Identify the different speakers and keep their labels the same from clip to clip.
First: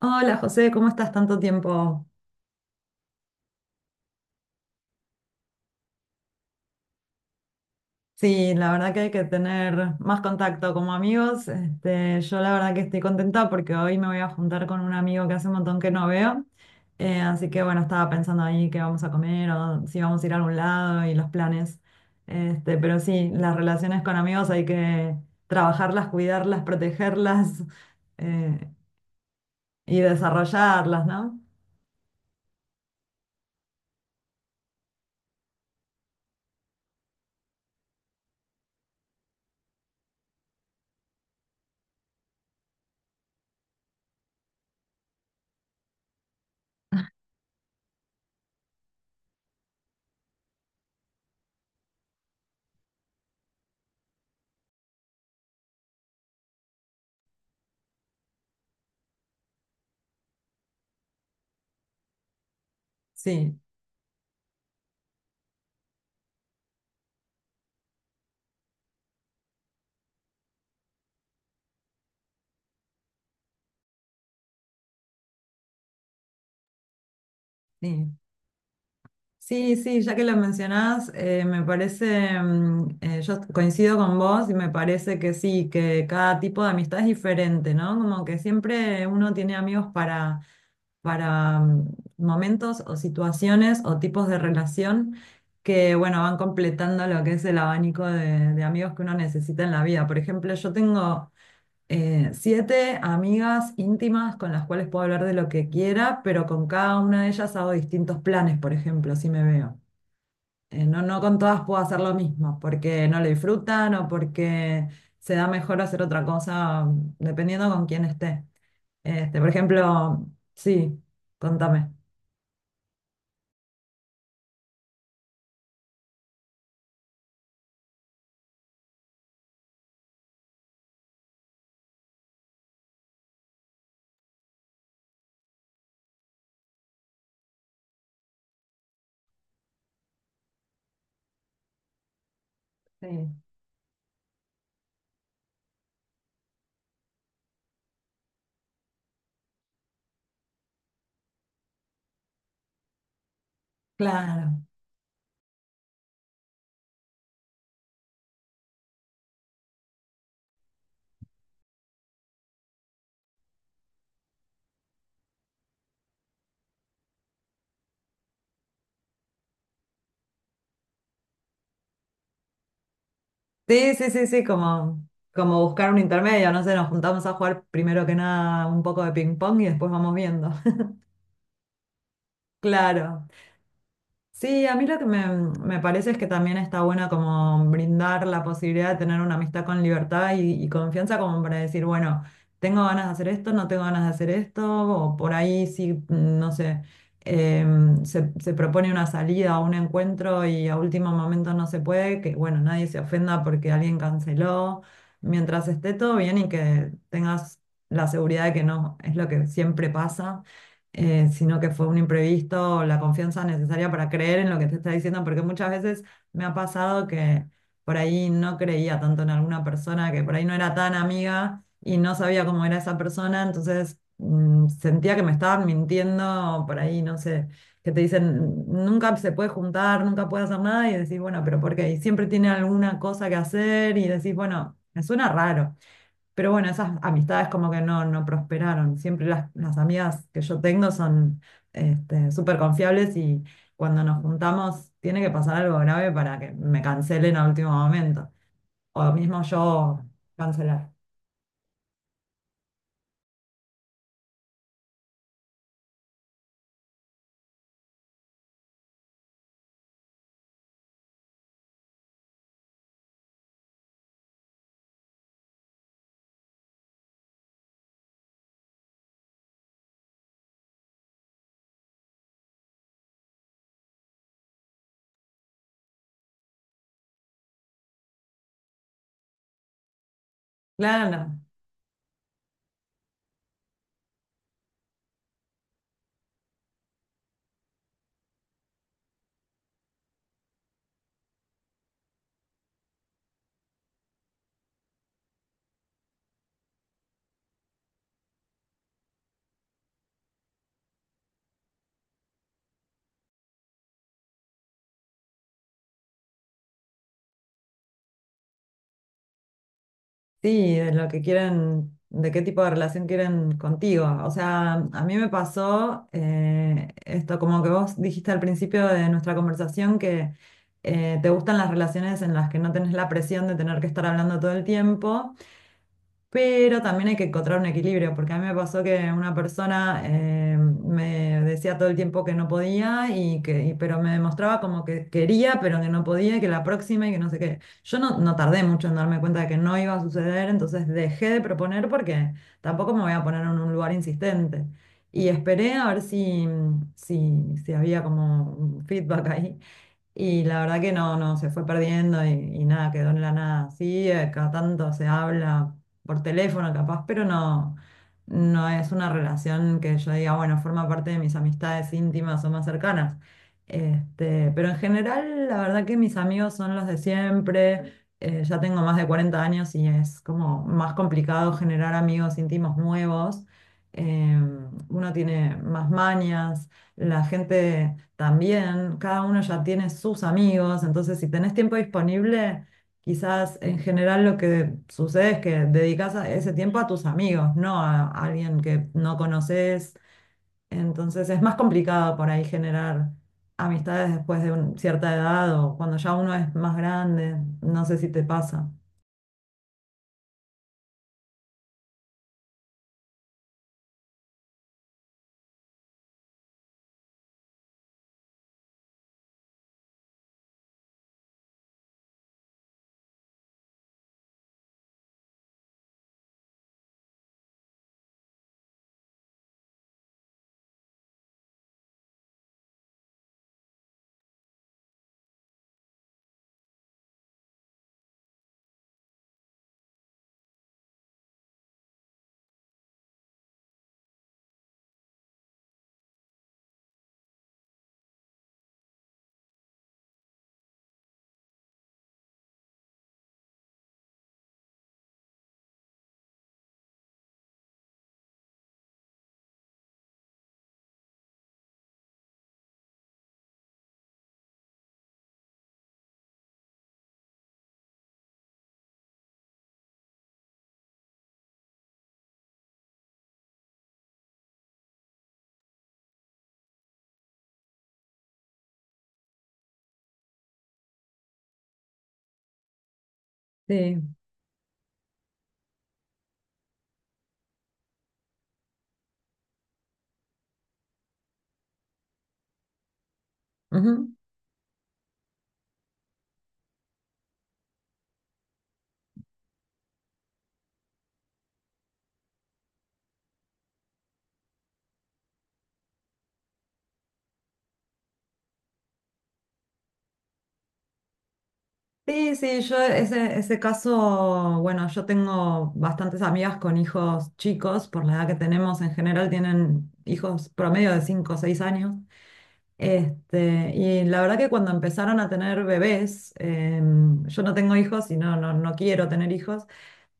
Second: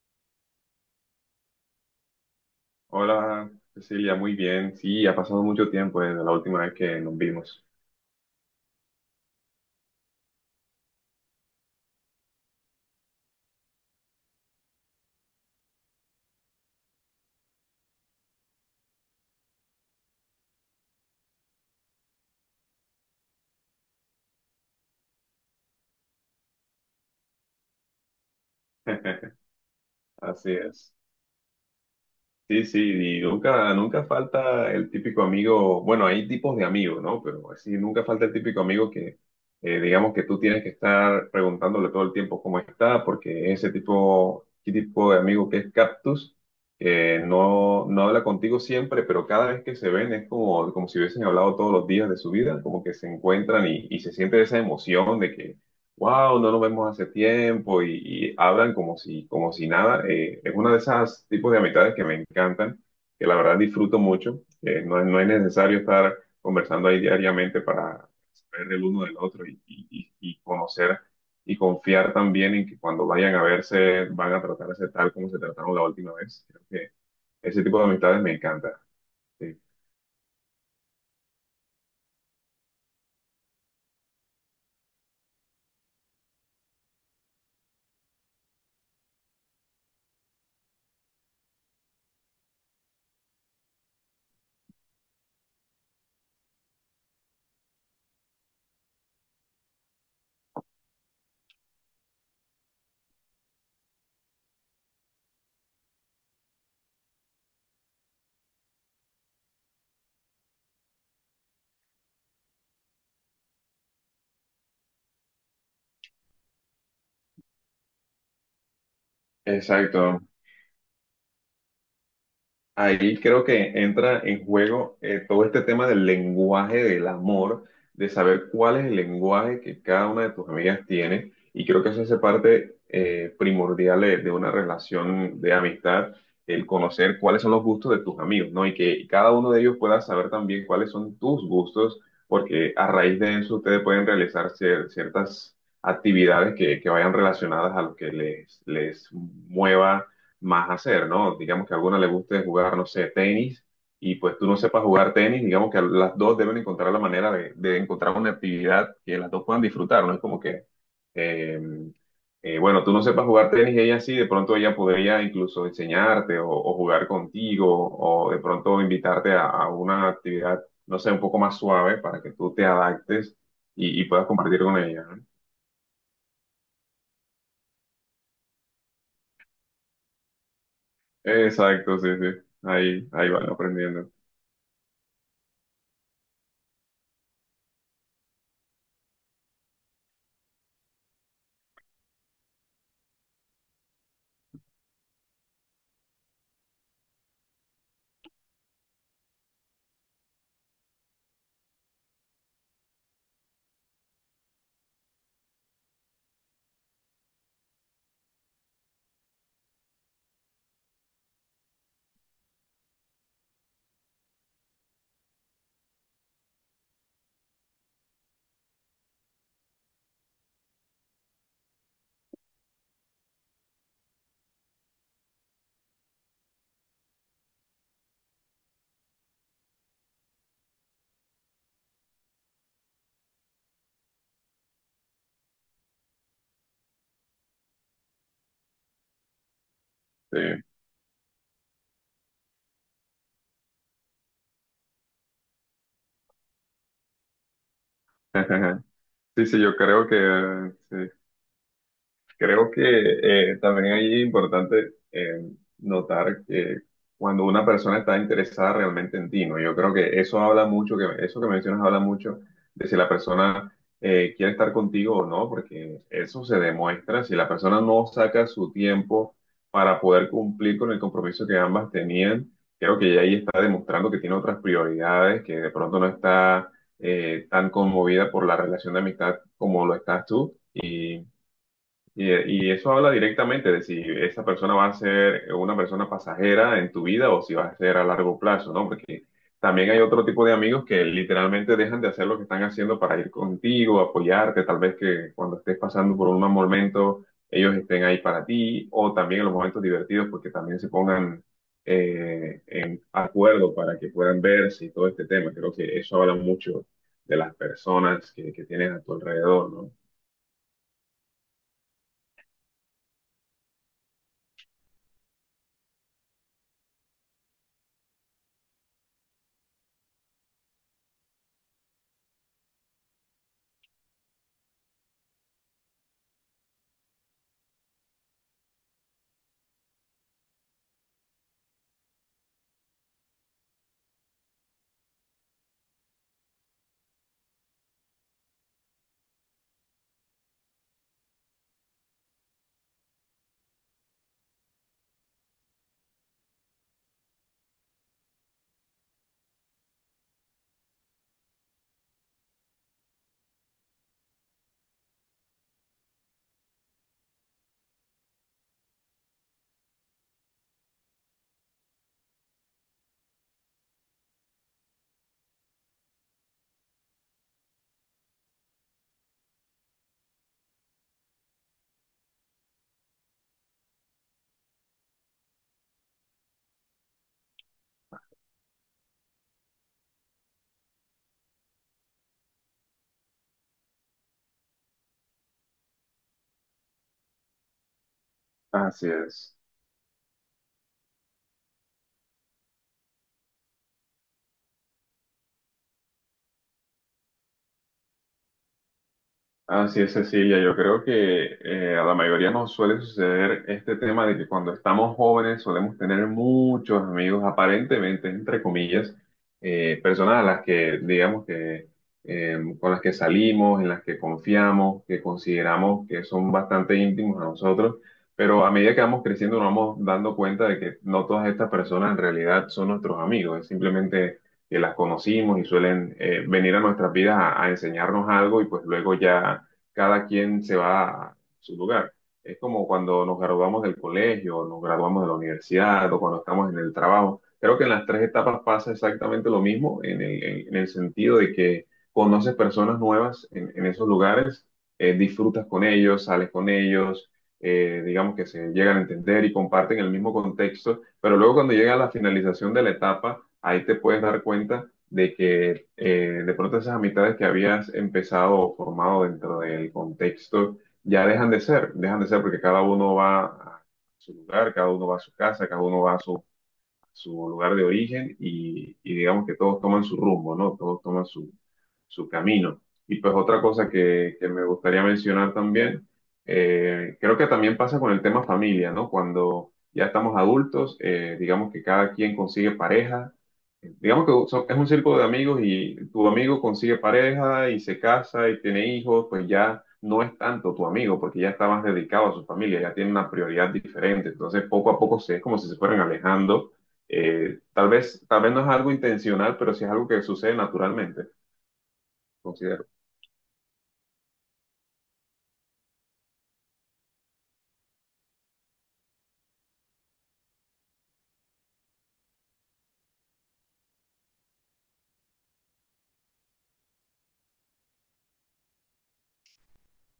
Speaker 1: Hola José, ¿cómo estás tanto tiempo?
Speaker 2: Hola, Cecilia, muy bien. Sí, ha pasado mucho tiempo desde la última vez que nos vimos.
Speaker 1: Sí, la verdad que hay que tener más contacto como amigos. Yo la verdad que estoy contenta porque hoy me voy a juntar con un amigo que hace un montón que no veo. Así que bueno, estaba pensando ahí qué vamos a comer o si vamos a ir a algún lado y los planes. Pero sí, las relaciones con amigos hay que trabajarlas, cuidarlas, protegerlas eh, y
Speaker 2: Así es.
Speaker 1: desarrollarlas, ¿no?
Speaker 2: Sí, sí, y nunca falta el típico amigo. Bueno, hay tipos de amigos, ¿no? Pero sí, nunca falta el típico amigo que, digamos que tú tienes que estar preguntándole todo el tiempo cómo está, porque ese tipo, qué tipo de amigo que es Cactus, que no habla contigo siempre, pero cada vez que se ven es como, como si hubiesen hablado todos los días de su vida, como que se encuentran y se siente esa emoción de que wow, no nos vemos hace tiempo y hablan como si nada. Es una de esas tipos de amistades que me encantan, que la
Speaker 1: Sí,
Speaker 2: verdad disfruto mucho. No, no es necesario estar conversando ahí diariamente para saber el uno del otro y y conocer y confiar también en que cuando vayan a verse van a tratarse tal como se trataron la última vez. Creo que ese tipo de
Speaker 1: sí.
Speaker 2: amistades me encanta. Sí.
Speaker 1: Sí, sí, ya que lo mencionás, me parece, yo coincido con vos y me parece que sí, que cada tipo de amistad es diferente, ¿no? Como que siempre uno tiene amigos para, para momentos o situaciones o tipos de relación que, bueno, van completando lo que es el abanico de amigos que uno necesita en la vida. Por ejemplo, yo tengo siete amigas íntimas con las cuales puedo hablar de lo que quiera, pero con cada una de ellas hago distintos planes, por ejemplo, si me veo. No, no con todas puedo hacer lo mismo, porque no lo disfrutan o porque se da mejor hacer otra cosa, dependiendo con quién esté. Por
Speaker 2: Exacto.
Speaker 1: ejemplo, sí, contame.
Speaker 2: Ahí creo que entra en juego todo este tema del lenguaje del amor, de saber cuál es el lenguaje que cada una de tus amigas tiene. Y creo que eso hace parte primordial de una relación de amistad, el conocer cuáles son los gustos de tus amigos, ¿no? Y que cada uno de ellos pueda saber también cuáles son tus gustos, porque a
Speaker 1: Sí,
Speaker 2: raíz de eso ustedes pueden realizar ciertas actividades que vayan relacionadas a lo que les mueva más hacer, ¿no? Digamos que a alguna le guste jugar, no sé, tenis, y pues tú no
Speaker 1: claro.
Speaker 2: sepas jugar tenis, digamos que las dos deben encontrar la manera de encontrar una actividad que las dos puedan disfrutar, ¿no? Es como que, eh, bueno, tú no sepas jugar tenis y ella sí, de pronto ella podría incluso enseñarte o jugar contigo, o de pronto invitarte a una actividad, no sé, un poco más suave para que tú te adaptes
Speaker 1: Sí,
Speaker 2: y
Speaker 1: sí, sí,
Speaker 2: puedas
Speaker 1: sí,
Speaker 2: compartir con
Speaker 1: como,
Speaker 2: ella, ¿no?
Speaker 1: como buscar un intermedio, no sé, nos juntamos a jugar primero que nada un poco de ping pong y después vamos viendo.
Speaker 2: Exacto, sí, sí. Ahí,
Speaker 1: Claro.
Speaker 2: ahí van aprendiendo.
Speaker 1: Sí, a mí lo que me parece es que también está bueno como brindar la posibilidad de tener una amistad con libertad y confianza como para decir, bueno, tengo ganas de hacer esto, no tengo ganas de hacer esto, o por ahí sí, no sé, se propone una salida o un encuentro y a último momento no se puede, que bueno, nadie se ofenda porque alguien canceló, mientras esté todo bien y que tengas la seguridad de que no es lo que siempre pasa sino que fue un imprevisto, la confianza necesaria para creer en lo que te está diciendo, porque muchas veces me ha pasado que por ahí no creía tanto en alguna persona, que por ahí no era tan amiga y no sabía cómo era esa persona, entonces sentía que me estaban mintiendo por ahí, no sé, que te dicen, nunca se puede juntar, nunca puede hacer nada y decís, bueno, pero ¿por qué? Y siempre tiene alguna cosa que hacer y decís, bueno, me suena raro. Pero bueno, esas amistades como que no, no prosperaron. Siempre las amigas
Speaker 2: Sí.
Speaker 1: que yo tengo son súper confiables y cuando nos juntamos tiene que pasar algo grave para que me cancelen a último momento. O mismo
Speaker 2: Sí, sí, yo
Speaker 1: yo
Speaker 2: creo que,
Speaker 1: cancelar.
Speaker 2: sí, creo que también ahí es importante, notar que cuando una persona está interesada realmente en ti, ¿no? Yo creo que eso habla mucho, que eso que mencionas habla mucho de si la persona quiere estar contigo o no, porque eso se demuestra. Si la persona no saca su tiempo para poder cumplir con el compromiso que ambas tenían, creo que ya ahí está demostrando que tiene otras prioridades, que de pronto no está tan conmovida por la relación de amistad como lo estás tú.
Speaker 1: Claro, no.
Speaker 2: Y, y eso habla directamente de si esa persona va a ser una persona pasajera en tu vida o si va a ser a largo plazo, ¿no? Porque también hay otro tipo de amigos que literalmente dejan de hacer lo que están haciendo para ir contigo, apoyarte, tal vez que cuando estés pasando por un mal momento ellos estén ahí para ti o también en los momentos divertidos porque también se pongan en acuerdo para que puedan verse y todo este tema. Creo que eso habla mucho de las personas que tienes a tu alrededor, ¿no?
Speaker 1: Sí, de lo que quieren, de qué tipo de relación quieren contigo. O sea, a mí me pasó esto, como que vos dijiste al principio de nuestra conversación que te gustan las relaciones en las que no tenés la presión de tener que estar hablando todo el tiempo, pero también hay que encontrar un equilibrio, porque a mí me pasó que una persona me decía todo el tiempo que no podía, pero me demostraba como que quería, pero que no podía, y que la próxima y que no sé qué. Yo no tardé mucho en darme cuenta de que no iba a suceder, entonces dejé de proponer porque tampoco me voy a poner en un lugar insistente. Y esperé a ver si, si había como un feedback ahí. Y la verdad que no, se fue perdiendo y nada, quedó en la nada. Sí, cada tanto se habla por teléfono capaz, pero no es una relación que yo diga, bueno, forma parte de mis amistades íntimas o más cercanas. Pero en general, la verdad que mis amigos son los de siempre. Ya tengo más de 40 años y es como más complicado generar amigos íntimos nuevos. Uno tiene más mañas, la gente también, cada uno ya tiene sus amigos, entonces si tenés tiempo disponible, quizás en general lo que sucede es que dedicas ese tiempo a tus amigos, no a alguien que
Speaker 2: Así
Speaker 1: no
Speaker 2: es.
Speaker 1: conoces, entonces es más complicado por ahí generar amistades después de cierta edad o cuando ya uno es más grande, no sé si te pasa.
Speaker 2: Así es, Cecilia. Yo creo que a la mayoría nos suele suceder este tema de que cuando estamos jóvenes solemos tener muchos amigos, aparentemente, entre comillas, personas a las que, digamos que, con las que salimos, en las que confiamos, que consideramos que son bastante íntimos a nosotros, pero a medida que vamos creciendo nos vamos dando cuenta de que no todas estas personas en realidad son nuestros amigos, es simplemente que las conocimos y suelen venir a nuestras vidas a enseñarnos algo y pues luego ya cada quien se va a su lugar. Es como cuando nos graduamos del colegio, nos graduamos de la universidad o cuando estamos en el trabajo. Creo que en las tres etapas pasa exactamente lo mismo en en el sentido de que conoces personas nuevas en esos lugares, disfrutas con ellos, sales con ellos, digamos que se llegan a entender y comparten el mismo contexto, pero luego cuando llega la finalización de la etapa, ahí te puedes dar cuenta de que de pronto esas amistades que habías empezado o formado dentro del contexto ya dejan de ser porque cada uno va a su lugar, cada uno va a su casa, cada uno va a su su lugar de origen y digamos que todos toman su rumbo, ¿no? Todos toman su, su camino. Y pues otra cosa
Speaker 1: Sí.
Speaker 2: que me gustaría mencionar también, creo que también pasa con el tema familia, ¿no? Cuando ya estamos adultos, digamos que cada quien consigue pareja,
Speaker 1: Ujú.
Speaker 2: digamos que es un círculo de amigos y tu amigo consigue pareja y se casa y tiene hijos, pues ya no es tanto tu amigo porque ya está más dedicado a su familia, ya tiene una prioridad diferente. Entonces poco a poco se, es como si se fueran alejando, tal vez no es algo intencional, pero sí es algo que sucede naturalmente,
Speaker 1: Sí, sí, yo
Speaker 2: considero.
Speaker 1: ese, ese caso, bueno, yo tengo bastantes amigas con hijos chicos, por la edad que tenemos en general tienen hijos promedio de 5 o 6 años. Y la verdad que cuando empezaron a tener bebés, yo no tengo hijos y no, no, no quiero tener hijos,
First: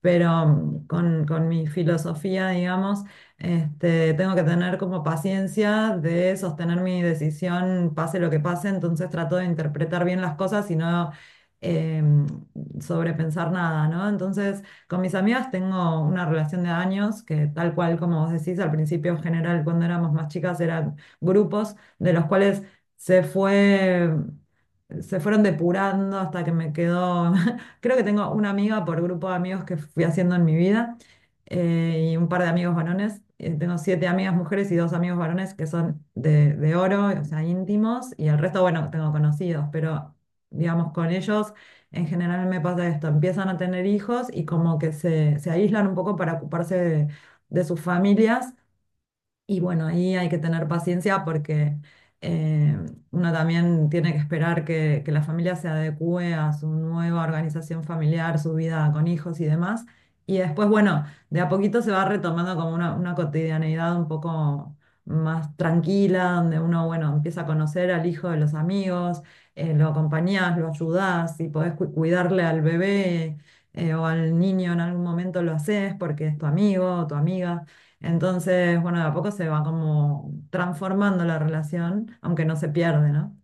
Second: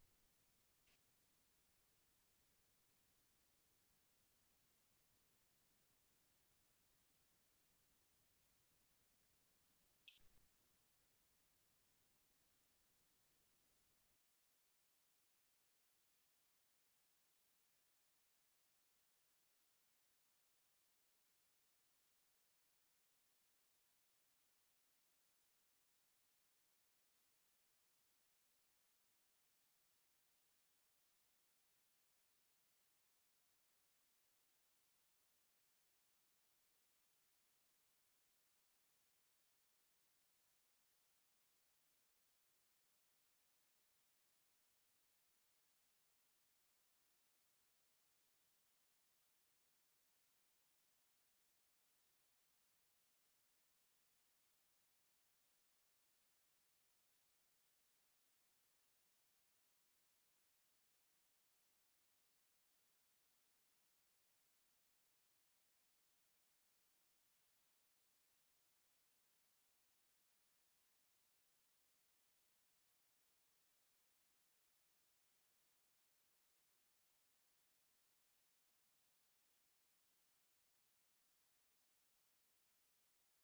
Speaker 1: pero con mi filosofía, digamos, tengo que tener como paciencia de sostener mi decisión, pase lo que pase, entonces trato de interpretar bien las cosas y no eh, sobrepensar nada, ¿no? Entonces, con mis amigas tengo una relación de años que tal cual como vos decís, al principio en general cuando éramos más chicas eran grupos de los cuales se fue se fueron depurando hasta que me quedó Creo que tengo una amiga por grupo de amigos que fui haciendo en mi vida y un par de amigos varones. Tengo siete amigas mujeres y dos amigos varones que son de oro, o sea, íntimos, y el resto, bueno, tengo conocidos, pero digamos, con ellos en general me pasa esto, empiezan a tener hijos y como que se aíslan un poco para ocuparse de sus familias. Y bueno, ahí hay que tener paciencia porque eh, uno también tiene que esperar que la familia se adecue a su nueva organización familiar, su vida con hijos y demás. Y después, bueno, de a poquito se va retomando como una cotidianeidad un poco más tranquila, donde uno, bueno, empieza a conocer al hijo de los amigos, lo acompañás, lo ayudás y podés cuidarle al bebé o al niño en algún momento lo haces porque es tu amigo o tu amiga. Entonces, bueno, de a poco se va como transformando la relación, aunque no se pierde, ¿no?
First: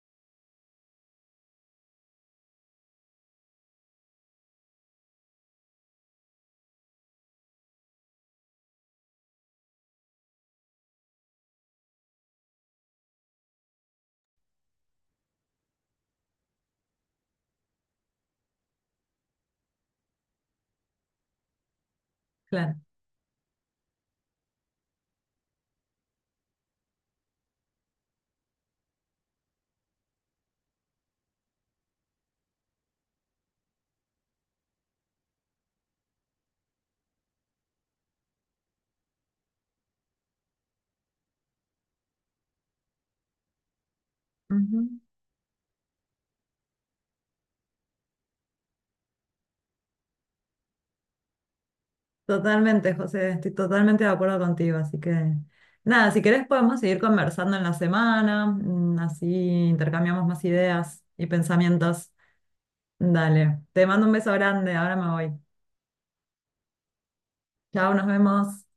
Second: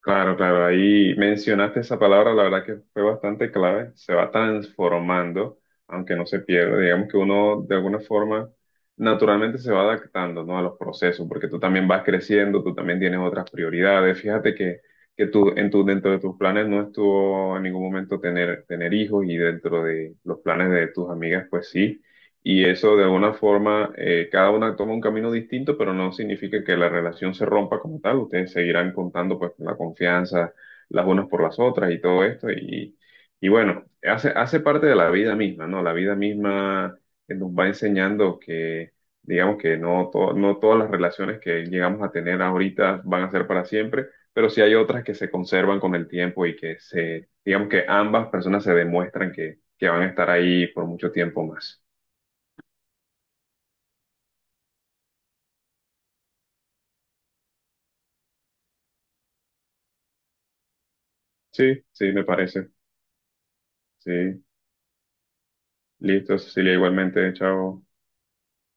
Speaker 2: Claro, claro, ahí mencionaste esa palabra, la verdad que fue bastante clave, se va transformando, aunque no se pierde, digamos que uno de alguna forma naturalmente se va adaptando, ¿no?, a los procesos, porque tú también vas creciendo, tú también tienes otras prioridades, fíjate que tú, en tu, dentro de tus planes no estuvo en ningún momento tener, tener hijos y dentro de los planes de tus amigas, pues sí. Y
Speaker 1: Claro.
Speaker 2: eso de alguna forma, cada una toma un camino distinto, pero no significa que la relación se rompa como tal. Ustedes seguirán contando pues la confianza las unas por las otras y todo esto. Y bueno, hace, hace parte de la vida misma, ¿no? La vida misma nos va enseñando que, digamos que no, no todas las relaciones que llegamos a tener ahorita van a ser para siempre, pero sí hay
Speaker 1: Ujú.
Speaker 2: otras que se conservan con el tiempo y que se, digamos que ambas personas se demuestran que van a estar ahí por mucho tiempo más.
Speaker 1: Totalmente, José, estoy totalmente de acuerdo contigo, así que nada, si querés podemos seguir conversando en la semana, así intercambiamos más ideas y
Speaker 2: Sí, sí,
Speaker 1: pensamientos.
Speaker 2: me parece.
Speaker 1: Dale, te mando un beso
Speaker 2: Sí,
Speaker 1: grande, ahora me voy.
Speaker 2: listo, Cecilia, igualmente, chao.
Speaker 1: Chao, nos vemos.